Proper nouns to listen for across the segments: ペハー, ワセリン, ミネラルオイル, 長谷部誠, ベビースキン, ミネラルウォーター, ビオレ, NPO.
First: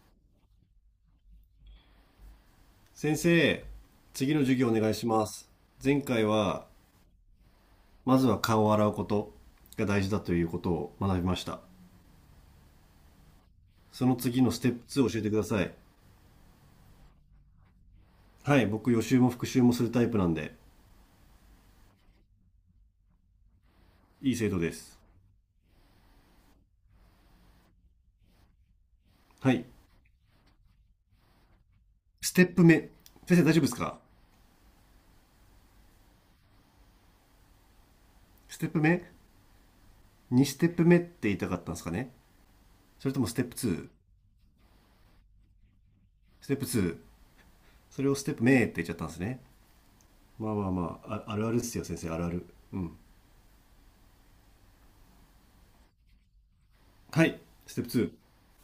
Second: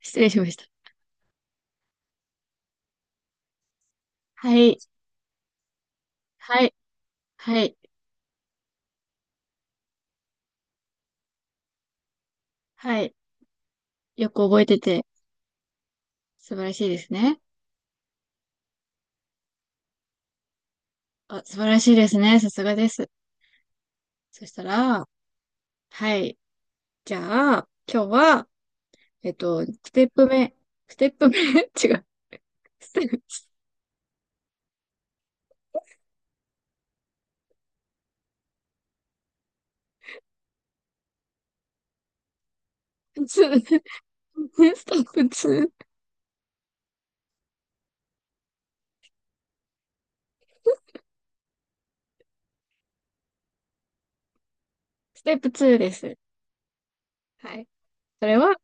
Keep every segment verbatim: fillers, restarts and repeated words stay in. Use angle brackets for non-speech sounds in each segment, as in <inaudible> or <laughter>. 失礼しました。先生、次のは授業おい、願いします。前回はは、い、はい、まずは顔を洗うことが大事だということを学びました。はい。そのよく次の覚スえテてップて、ツーを教えてください。素晴らしいですね。はい、僕予習も復習もするタイプなんで、あ、素晴らしいですね。さすがです。いいそ生し徒たです。ら、はい。じゃあ、今日は、えっはい、と、ステップ目、ステップ目 <laughs>、違う。ステップ目。ステップ先生大丈夫ですか？ステップ目？ ツー ステップ目って言いたかったんですかね？それともステップ ツー、ステ ツー ップに、スステップツー。それをステップ目って言っちゃったんですね。まあまあまあ、ああるあるですよ先生、あるある。うん。テップツーです。はい、はい。ステップツー。それは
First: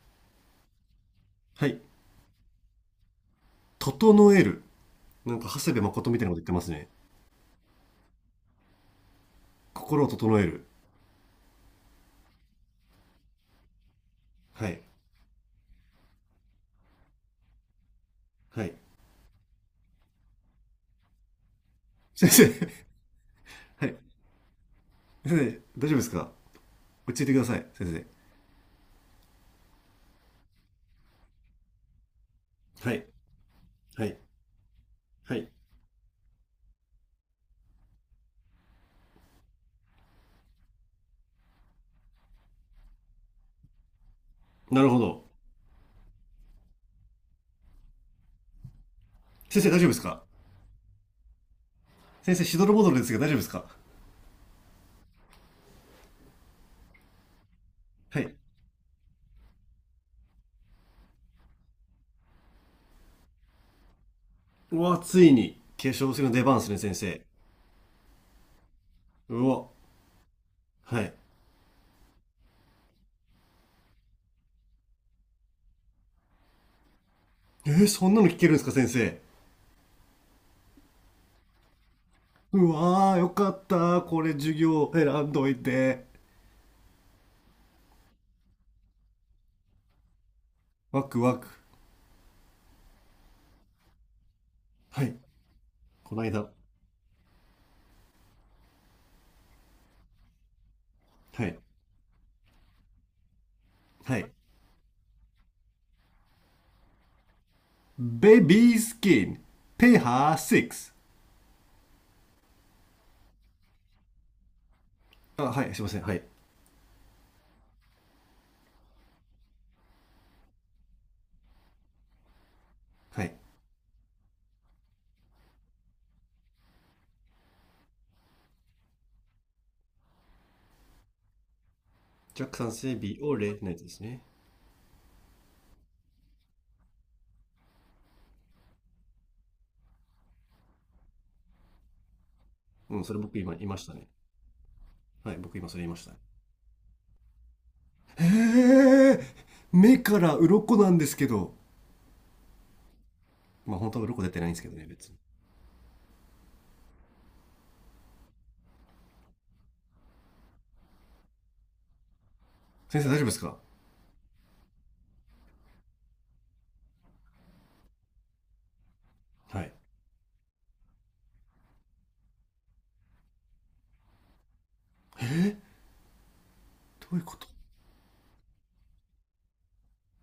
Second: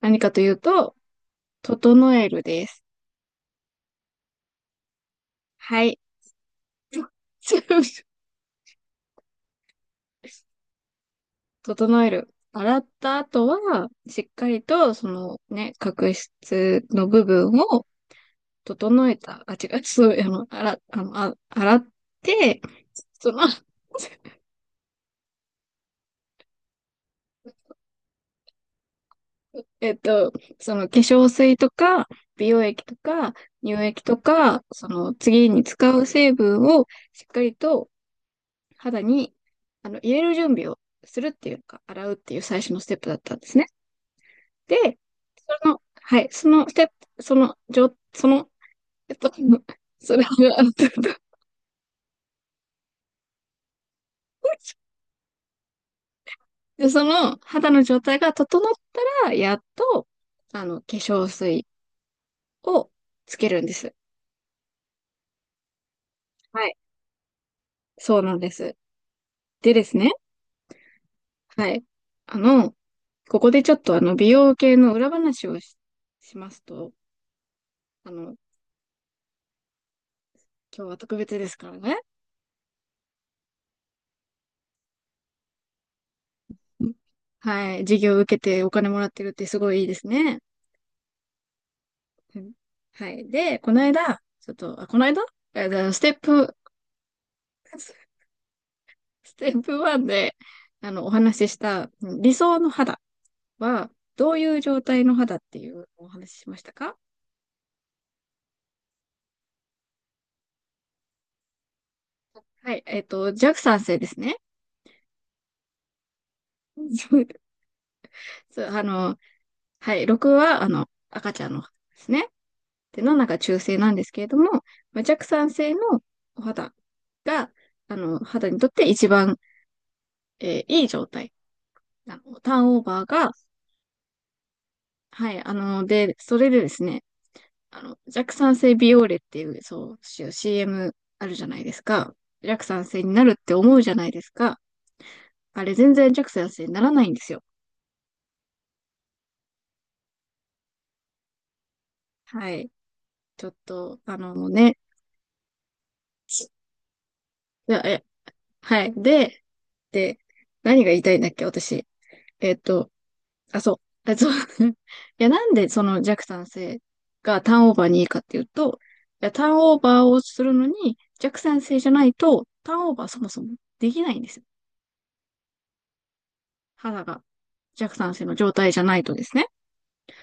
何かというと、はい、整えるです。整える。なんか、長谷部はい。誠みたいなこと言ってますね。<laughs> 心を整える。整える。洗った後は、しっかりはい。と、そのね、角質の部分をはい。整えた。あ、違う、<laughs> そう、あの、洗、あの、あ、洗っ先生。て、その、<laughs> <laughs> はい。先生、大丈夫ですか？落ち着いてください、先生。えっと、その化粧水とか、美容液はとい。か、乳液はとい。か、そのは次い。に使う成分をしっかりと肌に、あの、入れる準備をするっていうか、洗うっていう最初のステップだったんですね。なるで、ほど。その、はい、そのステップ、その、じょ、そのえっと、先生、大丈夫ですそれか？は、<laughs> あの先生、しどろもどろですが、大丈夫ですか？で、その肌の状態はがい。整ったら、やっと、あの、化粧水をつけるんです。うわ、ついに、化粧水の出番ではすい。ね、先生。そうなんです。うわ。でですね、はい。はい。あの、ここでちょっとあの、美容系の裏話をし、しますと、えー、そあんなのの、聞けるんですか、先生？今日は特別ですからね。うわー、よかった。これ、授業選んどいて。うん。はい。授業を受けてお金もらってるってすごいいいですね。ワクワク。うん。はい。で、この間、ちょっと、あ、こはのい。間えーステこッの間。プ、ステップワンで、あの、おは話ししい。た理想の肌は、はい。どういう状態の肌っていうお話ししましたか？ベビースキン、ペハーろく。はい、えっと、弱酸性ですね。あ、はい、すいません。はい。<laughs> そう、あの、はい、ろくは、あの、赤ちゃんの肌ですね。で、はしちい。が中性なんですけれども、まあ、弱酸性のお肌が、あの、肌にとって一番、えーいい状態。あの、ジャッタークさんンオー性バービが、オレのやつですね。はい、あの、で、それでですね、あの、弱酸性ビオーレっていう、そう、シーエム あるじゃないですか。弱酸う性ん、にそれなるっ僕て今言い思まうしじゃたなね。いですか。はい、僕あ今れそれ言い全まし然弱た。酸性にならないんですよ。へえ、目から鱗なんですけど。はい。ちょっまあ本と、当はあ鱗出の、てなもういんですけどね、ね、別に。いやえ、はい。で、で、何が言いたいんだっけ、私。えっと、先生大丈夫ですか？あ、そう。あ、そう。<laughs> いや、なんでその弱酸性がターンオーバーにいいかっていうと、いや、ターンはい。オーバーをするのに弱酸性じゃないと、ターンオーバーそもそもできないんですよ。肌どういが。うこと？弱酸性の状態じゃないとですね。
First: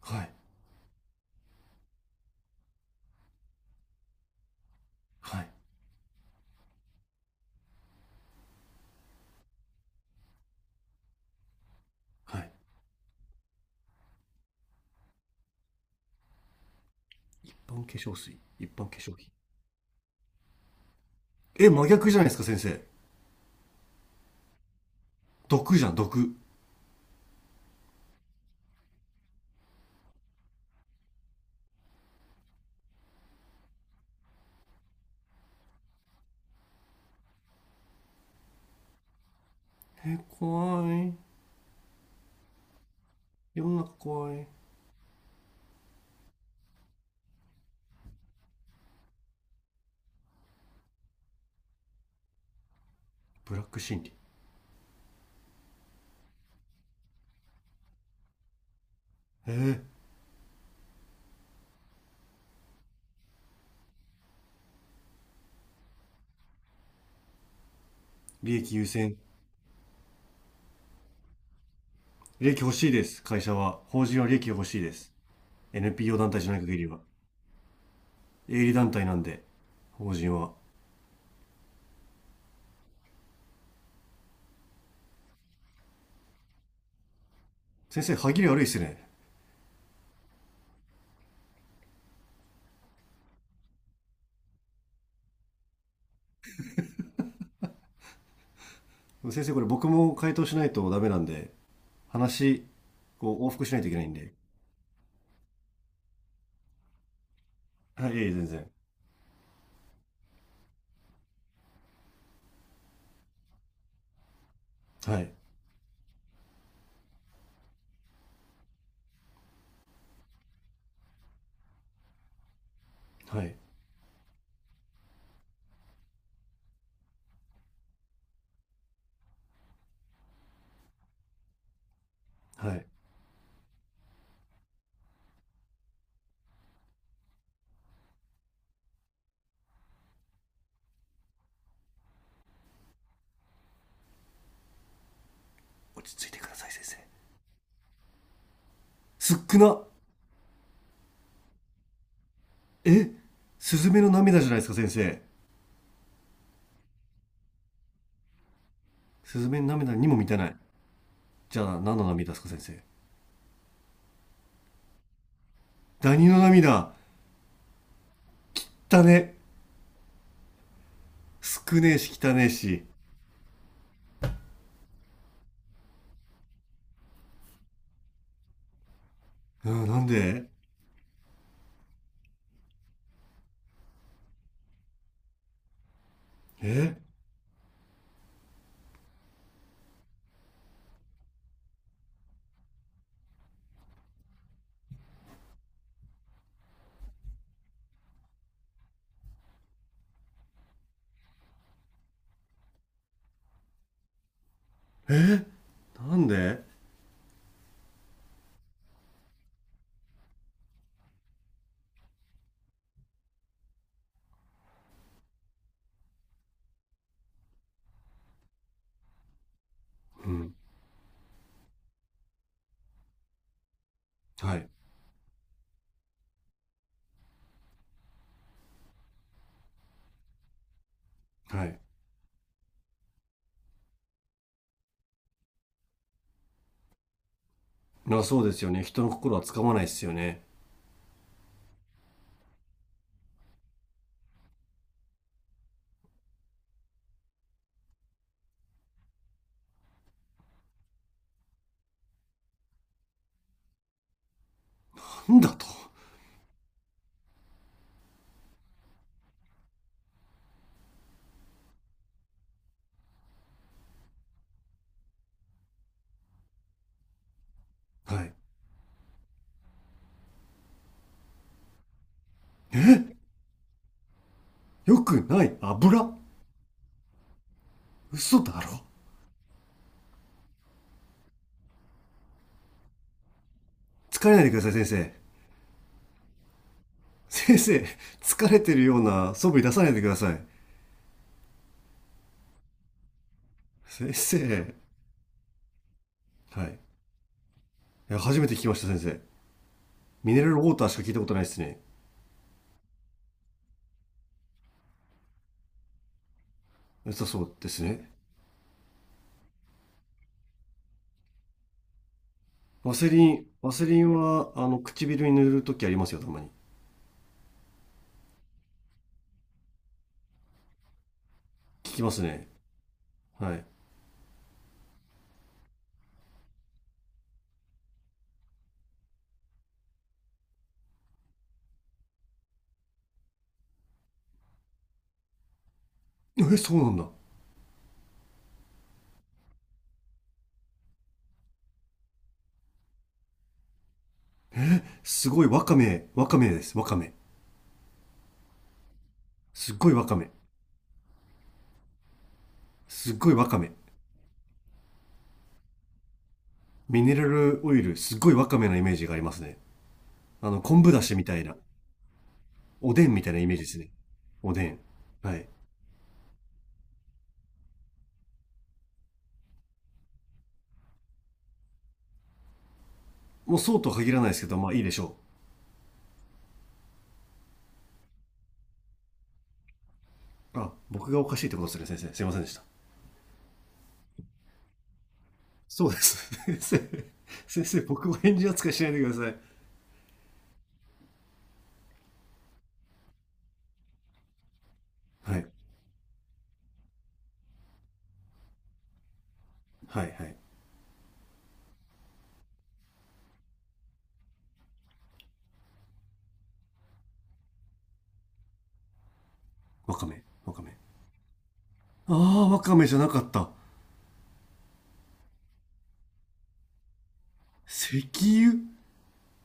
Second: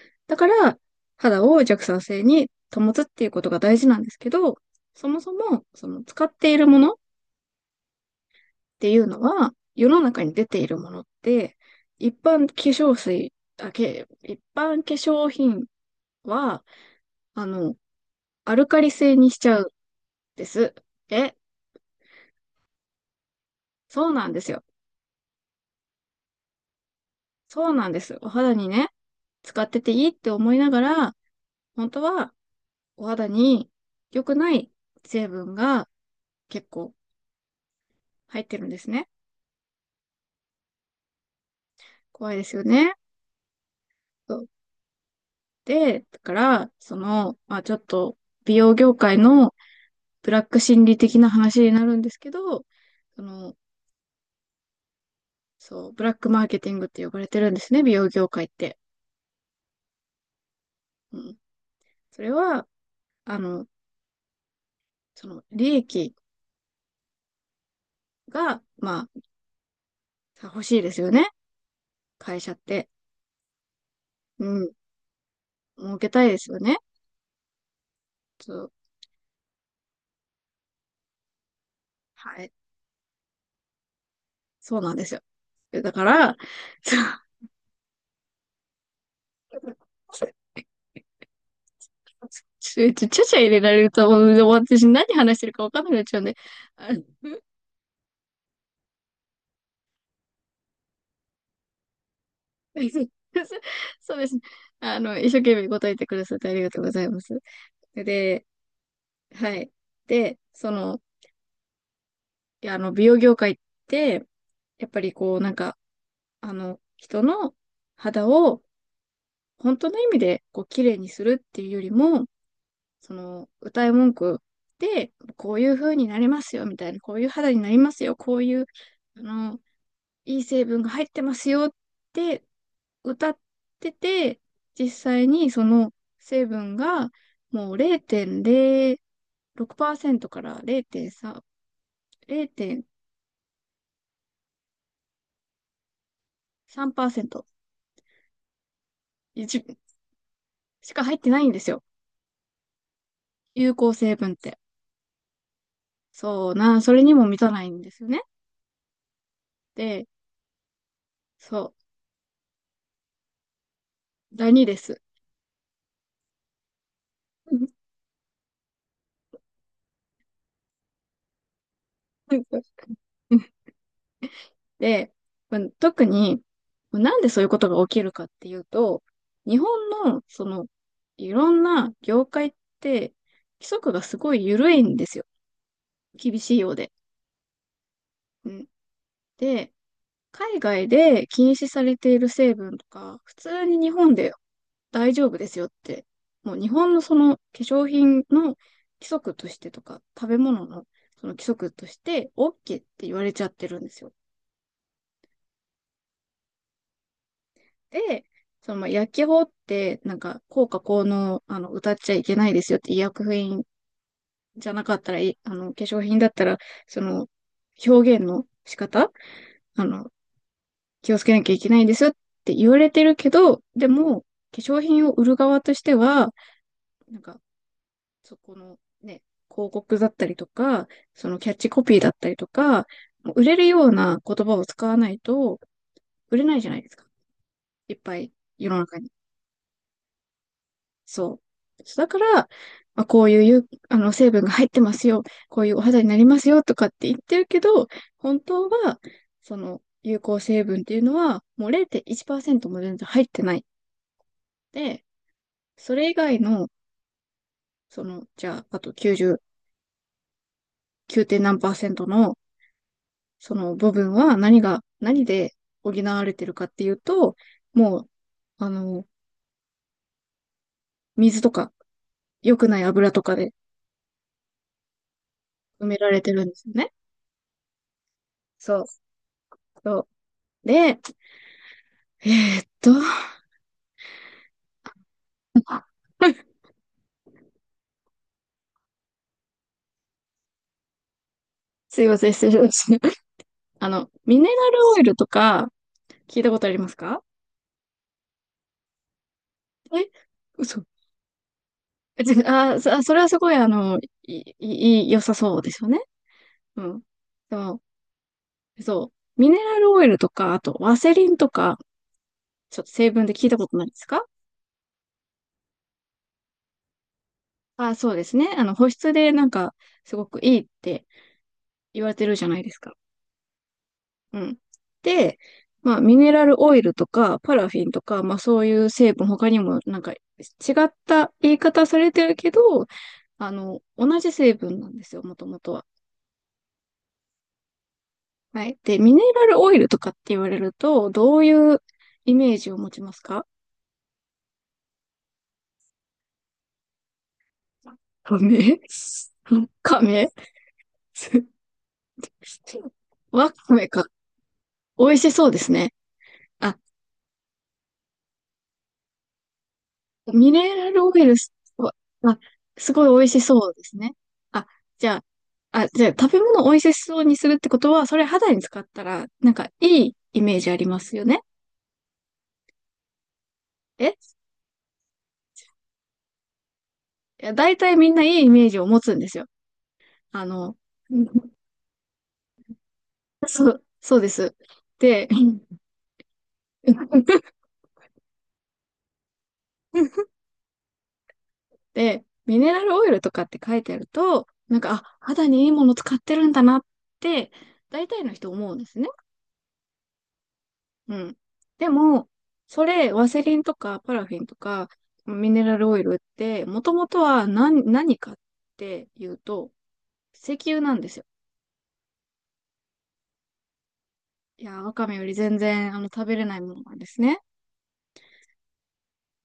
はい。だから、肌を弱酸性に保つっていうことが大事なんですけど、そもそはい。も、その使っているものっていうのは、世の中に出ているものって、一は般化い。粧水、あ、け、一般化粧品は、あ一の、般化粧水。ア一ルカ般リ化粧性品。にしちゃうんです。え、え、真逆じゃないですか、先生？そうなんですよ。毒じゃん、毒。そうなんです。お肌にね、使ってていいって思いながら、本当はお肌に良くない成分が結構入ってるんですね。え、怖い。怖いですよね。世の中怖そうい。で、だから、その、まあちょっと美容業界のブラック心理的な話になるんですけど、その、ブラック心理。そう、ブラックマーケティングって呼ばれてるんですね、美容業界って。えー、うん。それは、あの、その、利益利が、益優ま先。あ、欲しいですよね。会利社っ益欲て。しいです、会社は。法人は利う益が欲ん。しいです。儲け エヌピーオー たい団で体じすゃなよい限ね。りは。そ営う。利団体なんで、法人は。はい。そうなんですよ。だから、そ先生、歯切れ悪いっすね。うちょ、ちょ、ちゃちゃ入れられると、もう私何話してるか分かんなくなっちゃうんで。あの 先生、これ僕も回答しないとダメなんで、話、<laughs> こう、往復しないといけないんそうでで。すね。あの、一生懸命答えてくださってありがとうございます。はい、ええ、で、全然。はい。で、その、いや、あの、美容業界って、やっぱりはい、こう、なんか、あの、人の肌を本当の意味で、こう、綺麗にするっていうよりも、そはの、い、歌い文句で、こういう風になりますよ、みたいな、こういう肌になりますよ、こういう、あの、いい成分が入ってますよってはい。歌ってて、実際にその成分がもうれいてんれいろくパーセントかられいてんさん、落ち着いてください、先生。れいてんさんパーセントすっ一く部なしか入ってないんですよ。え有スズ効メの成分っ涙じゃないて。ですか、先生？そうな、それにも満たないんですよね。スズメの涙で、にも満たない。じそう、ゃあ、何の涙ですか、先生？ダニです。ダニの涙だね、少ねえし汚ねえし。<laughs> で、まあ特に、なんでそういうことが起きるかっていうと、日うん、本なんの、そでの、いろんな業界って、規則がすごい緩いんですよ。厳しいようで。えうん。で、海外で禁止されている成分とか、普通に日本で大丈夫ですよって、もう日本のその化粧品の規則としてとか、食べ物のその規則として OK って言われちゃってるんですよ。なんでで、その、まあ、薬機法って、なんか、効果効能、あの、歌っちゃいけないですよって、医薬品じゃなかったら、いあの、化粧品だったら、その、表現の仕方、あの、うん。気をつけなきゃいけないんですよって言われてるけど、でも、化はい。粧品を売る側としては、なんか、そこのね、広告だったりとか、そのキャッはチい。コピーだったりとか、売れるような言葉を使わないと、売れないじゃないですか。いっぱな、いそうです世よのね。中人に。の心はつかまないですよね。そう。そうだから、まあ、こういう有あの成分が入ってますよ。こういうお肌になりますよとかって言ってるけど、本当は、その有効成分っていうのは、もうれいてんいちパーセントも全然入ってない。で、なんだと？それ以外の、その、じゃあ、あときゅうじゅうきゅうてんなんパーセント何パーセントの、その部分は何が、何で補われてるかっていうと、もう、はい。あの、水とか、良くない油とかでよくない埋めら油。れてるんですよね。嘘だそろ？う。そう。で、えーっと、疲れないでください、先生。<laughs> 先生、疲れてるような素振り出さないでください。すいません、失礼しました。あの、先ミネラ生。ルオイルとか、聞いたこはとありい。ますか？いや、初めて聞きました、先生。え、ミネラルウォー嘘。ターしか聞いたことないですね。<laughs> え違あ、そそれはすごい、あの、い、い、い良さそうですよね。うん。良さそうででも、すね。そう。ミネラルオイルとか、あと、ワセリンとか、ちょっとワセ成リ分でン、聞いたこワとなセいでリすンか？は、あの、唇に塗るときありますよ、たまに。あ、そうですね。あの、保湿でなんか、すごくいいって聞言きわまれすてるじね。ゃないですか。はい。うん。で、まあ、ミネラルオイルとか、パラフィンとか、まあ、そういう成分、他にも、なんか、違った言い方されてるけど、あの、同じ成分なんですよ、もともとは。え、そうなんだ。はい。で、ミネラルオイルとかって言われると、どういうイメージを持ちますか？すごい、ワカメ、ワカメです、ワカメ、カメすっごいカわかメ め。<laughs> すっごいわわかめ。かめか。美味しそうですね。あ、ミネラルオイル、すっごいわかめのイメージがありますね。あミの、ネ昆ラ布だルしオイみルたいす、な、まあ、すおごでいんみ美たいな味しイメージでそうすでね。すね。おであ、ん。じゃはい。あ、あ、じゃあ食べ物を美味しそうにするってことは、それ肌に使ったら、なんかいいイメージありますよね。もうそうとは限えらないですけど、まあいいでしょいや、大体みんないいイメージを持つんですよ。あう。あ、の、僕うがん。おかしいってことですね、先生。すいませんでした。そう、そうです。で、そうです。<laughs> 先生、先 <laughs> 生、僕を返事扱いしないでくださで、ミネラルオイルとかって書いてあると、なんか、あ、い。は肌い。にいいもの使ってるんだなって、大体の人思うんですね。はい、はい。うん。でも、それ、ワセリンとかパラフィンとか、ミネラルオイルって、もともとは何、何かっていうと、わかめ、石わかめ。油なんですよ。ああ、わかめじゃなかった。いやー、ワカメより全然、あの、食べれないものなんですね。石油。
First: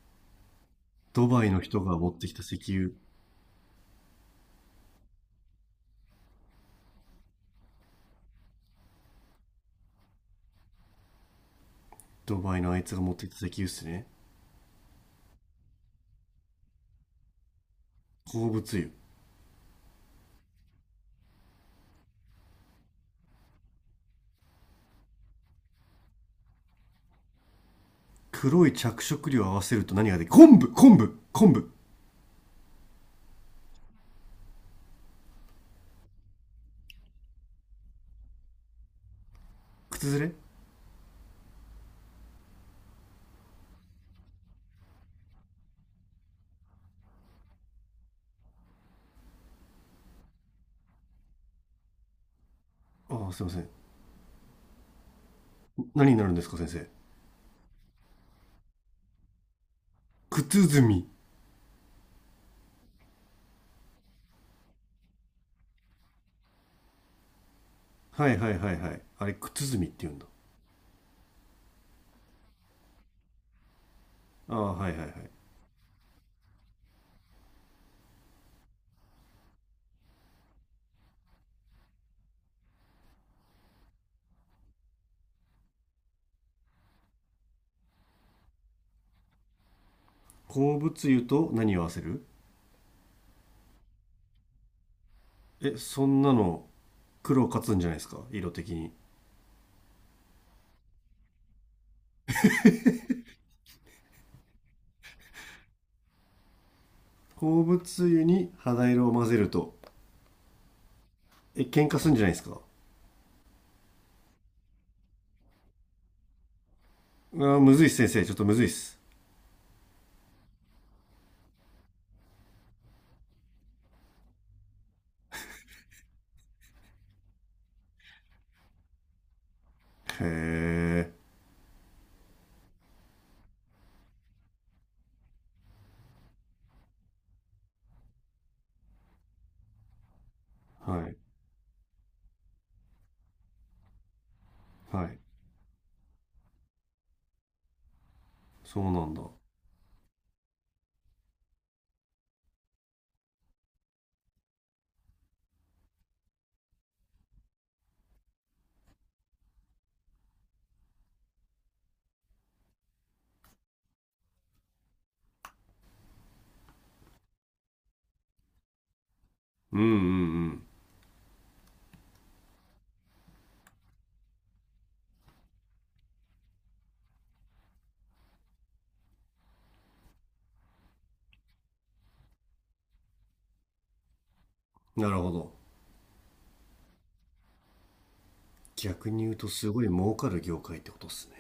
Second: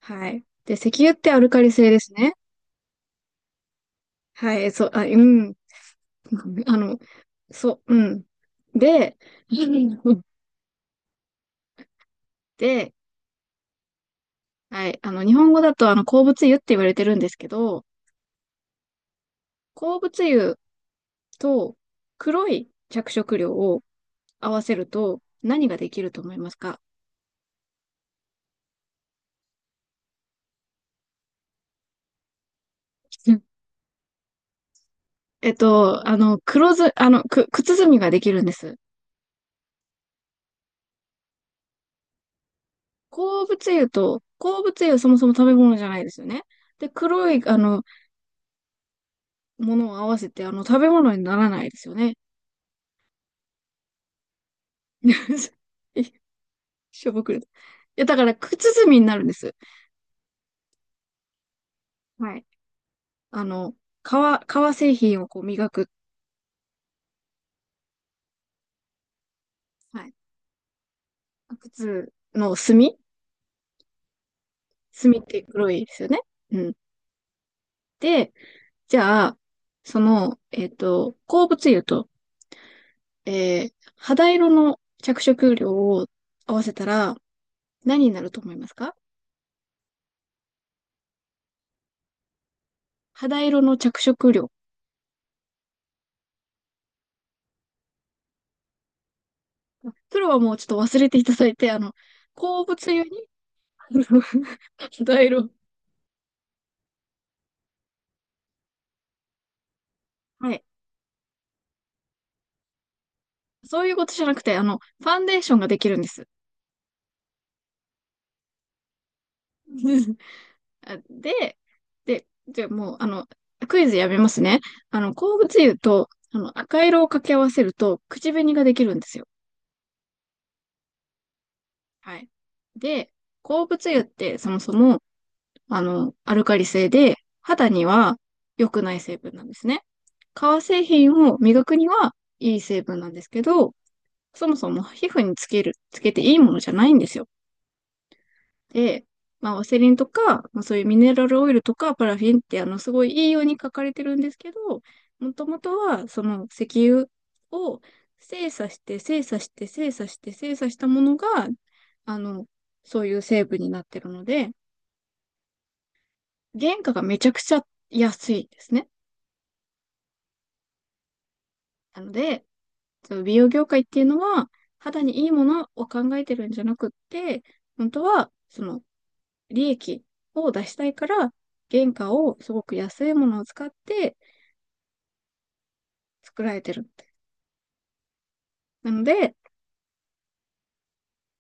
はい。で、石油っドてアバルイのカリ人性がで持すってね。きた石油。はい、そう、あ、うん。<laughs> あの、そう、うん。で、<laughs> ドバイのあいで、つが持ってきた石油っすね。はい、あの、日本語だと、あの、鉱物油って言われてるんですけど、鉱物油。鉱物油と黒い着色料を合わせると何ができると思いますか？黒い着色料を合わせると何ができる？昆布昆布昆布。うん。えっと、あの、黒ず、あの、く、靴墨みができるんです。靴ずれ。鉱物油と、鉱物油はそもそも食べ物じゃないですよね。で、黒い、あの、ものを合わせて、あの、食べ物にならないですよね。ああ、すいません。<laughs> え何になるんですか、先生？しょぼくれた。いや、だから、靴墨みになるんです。靴ずみ。はい。あの、革、革製品をこう磨く。はいはいはいはい。あれ、靴ずみっては言い。うんだ。靴の墨。ああ、はいはいはい。墨って黒いですよね。うん。で、じゃあ、その、えっと、鉱物油と、えー、肌色の着色料を合わせたら何になると思いますか？鉱物油と何を合わせる？肌色の着色料。え、そんなの、黒勝つんじゃないですか、色的に。それはもうちょっと忘れていただいて、あの、鉱物油に <laughs> 肌色。鉱物油に肌色を混ぜると。はい。え、喧嘩するんじゃないですか。そういうことじゃなくて、あの、ファンデーションができるんです。あーむずいっす、先生。ちょっとむずいっす。<laughs> あで、で、じゃあもう、あの、クイズやめますね。あの、鉱物油と、あの、赤色を掛け合わせると、口紅ができるんですよ。へえ。はい。で、鉱物油ってそもそも、あの、アルカリ性で、肌には良くない成分なんですね。革製は品い。を磨くにはいい成分なんですけど、そもそもは皮い。膚につける、つけていいものじゃないんですよ。そうで、なんだ。うまあ、ワセリンとか、まあ、そういうミネラルオイルとか、パラフィンって、あの、すごいいいように書かれてるんですけど、もともとは、その石油を精査して、精査して、精査して、精査したものが、あの、そういう成分になってるので、原価がめちゃくちゃ安いんですね。んうんなので、その美容業界っていうのは、肌にいいものを考えてるんじゃなくって、本当は、その利益を出したいから、原価をすごく安いものを使ってうん。なるほど。作られてる。なの逆に言で、うとすごい儲かる業界ってことっすね。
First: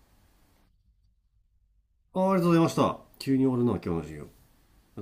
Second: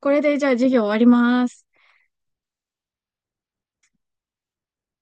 これでじゃあ事業終わります。あーありがとうございました。急に終わるな、今日の授業。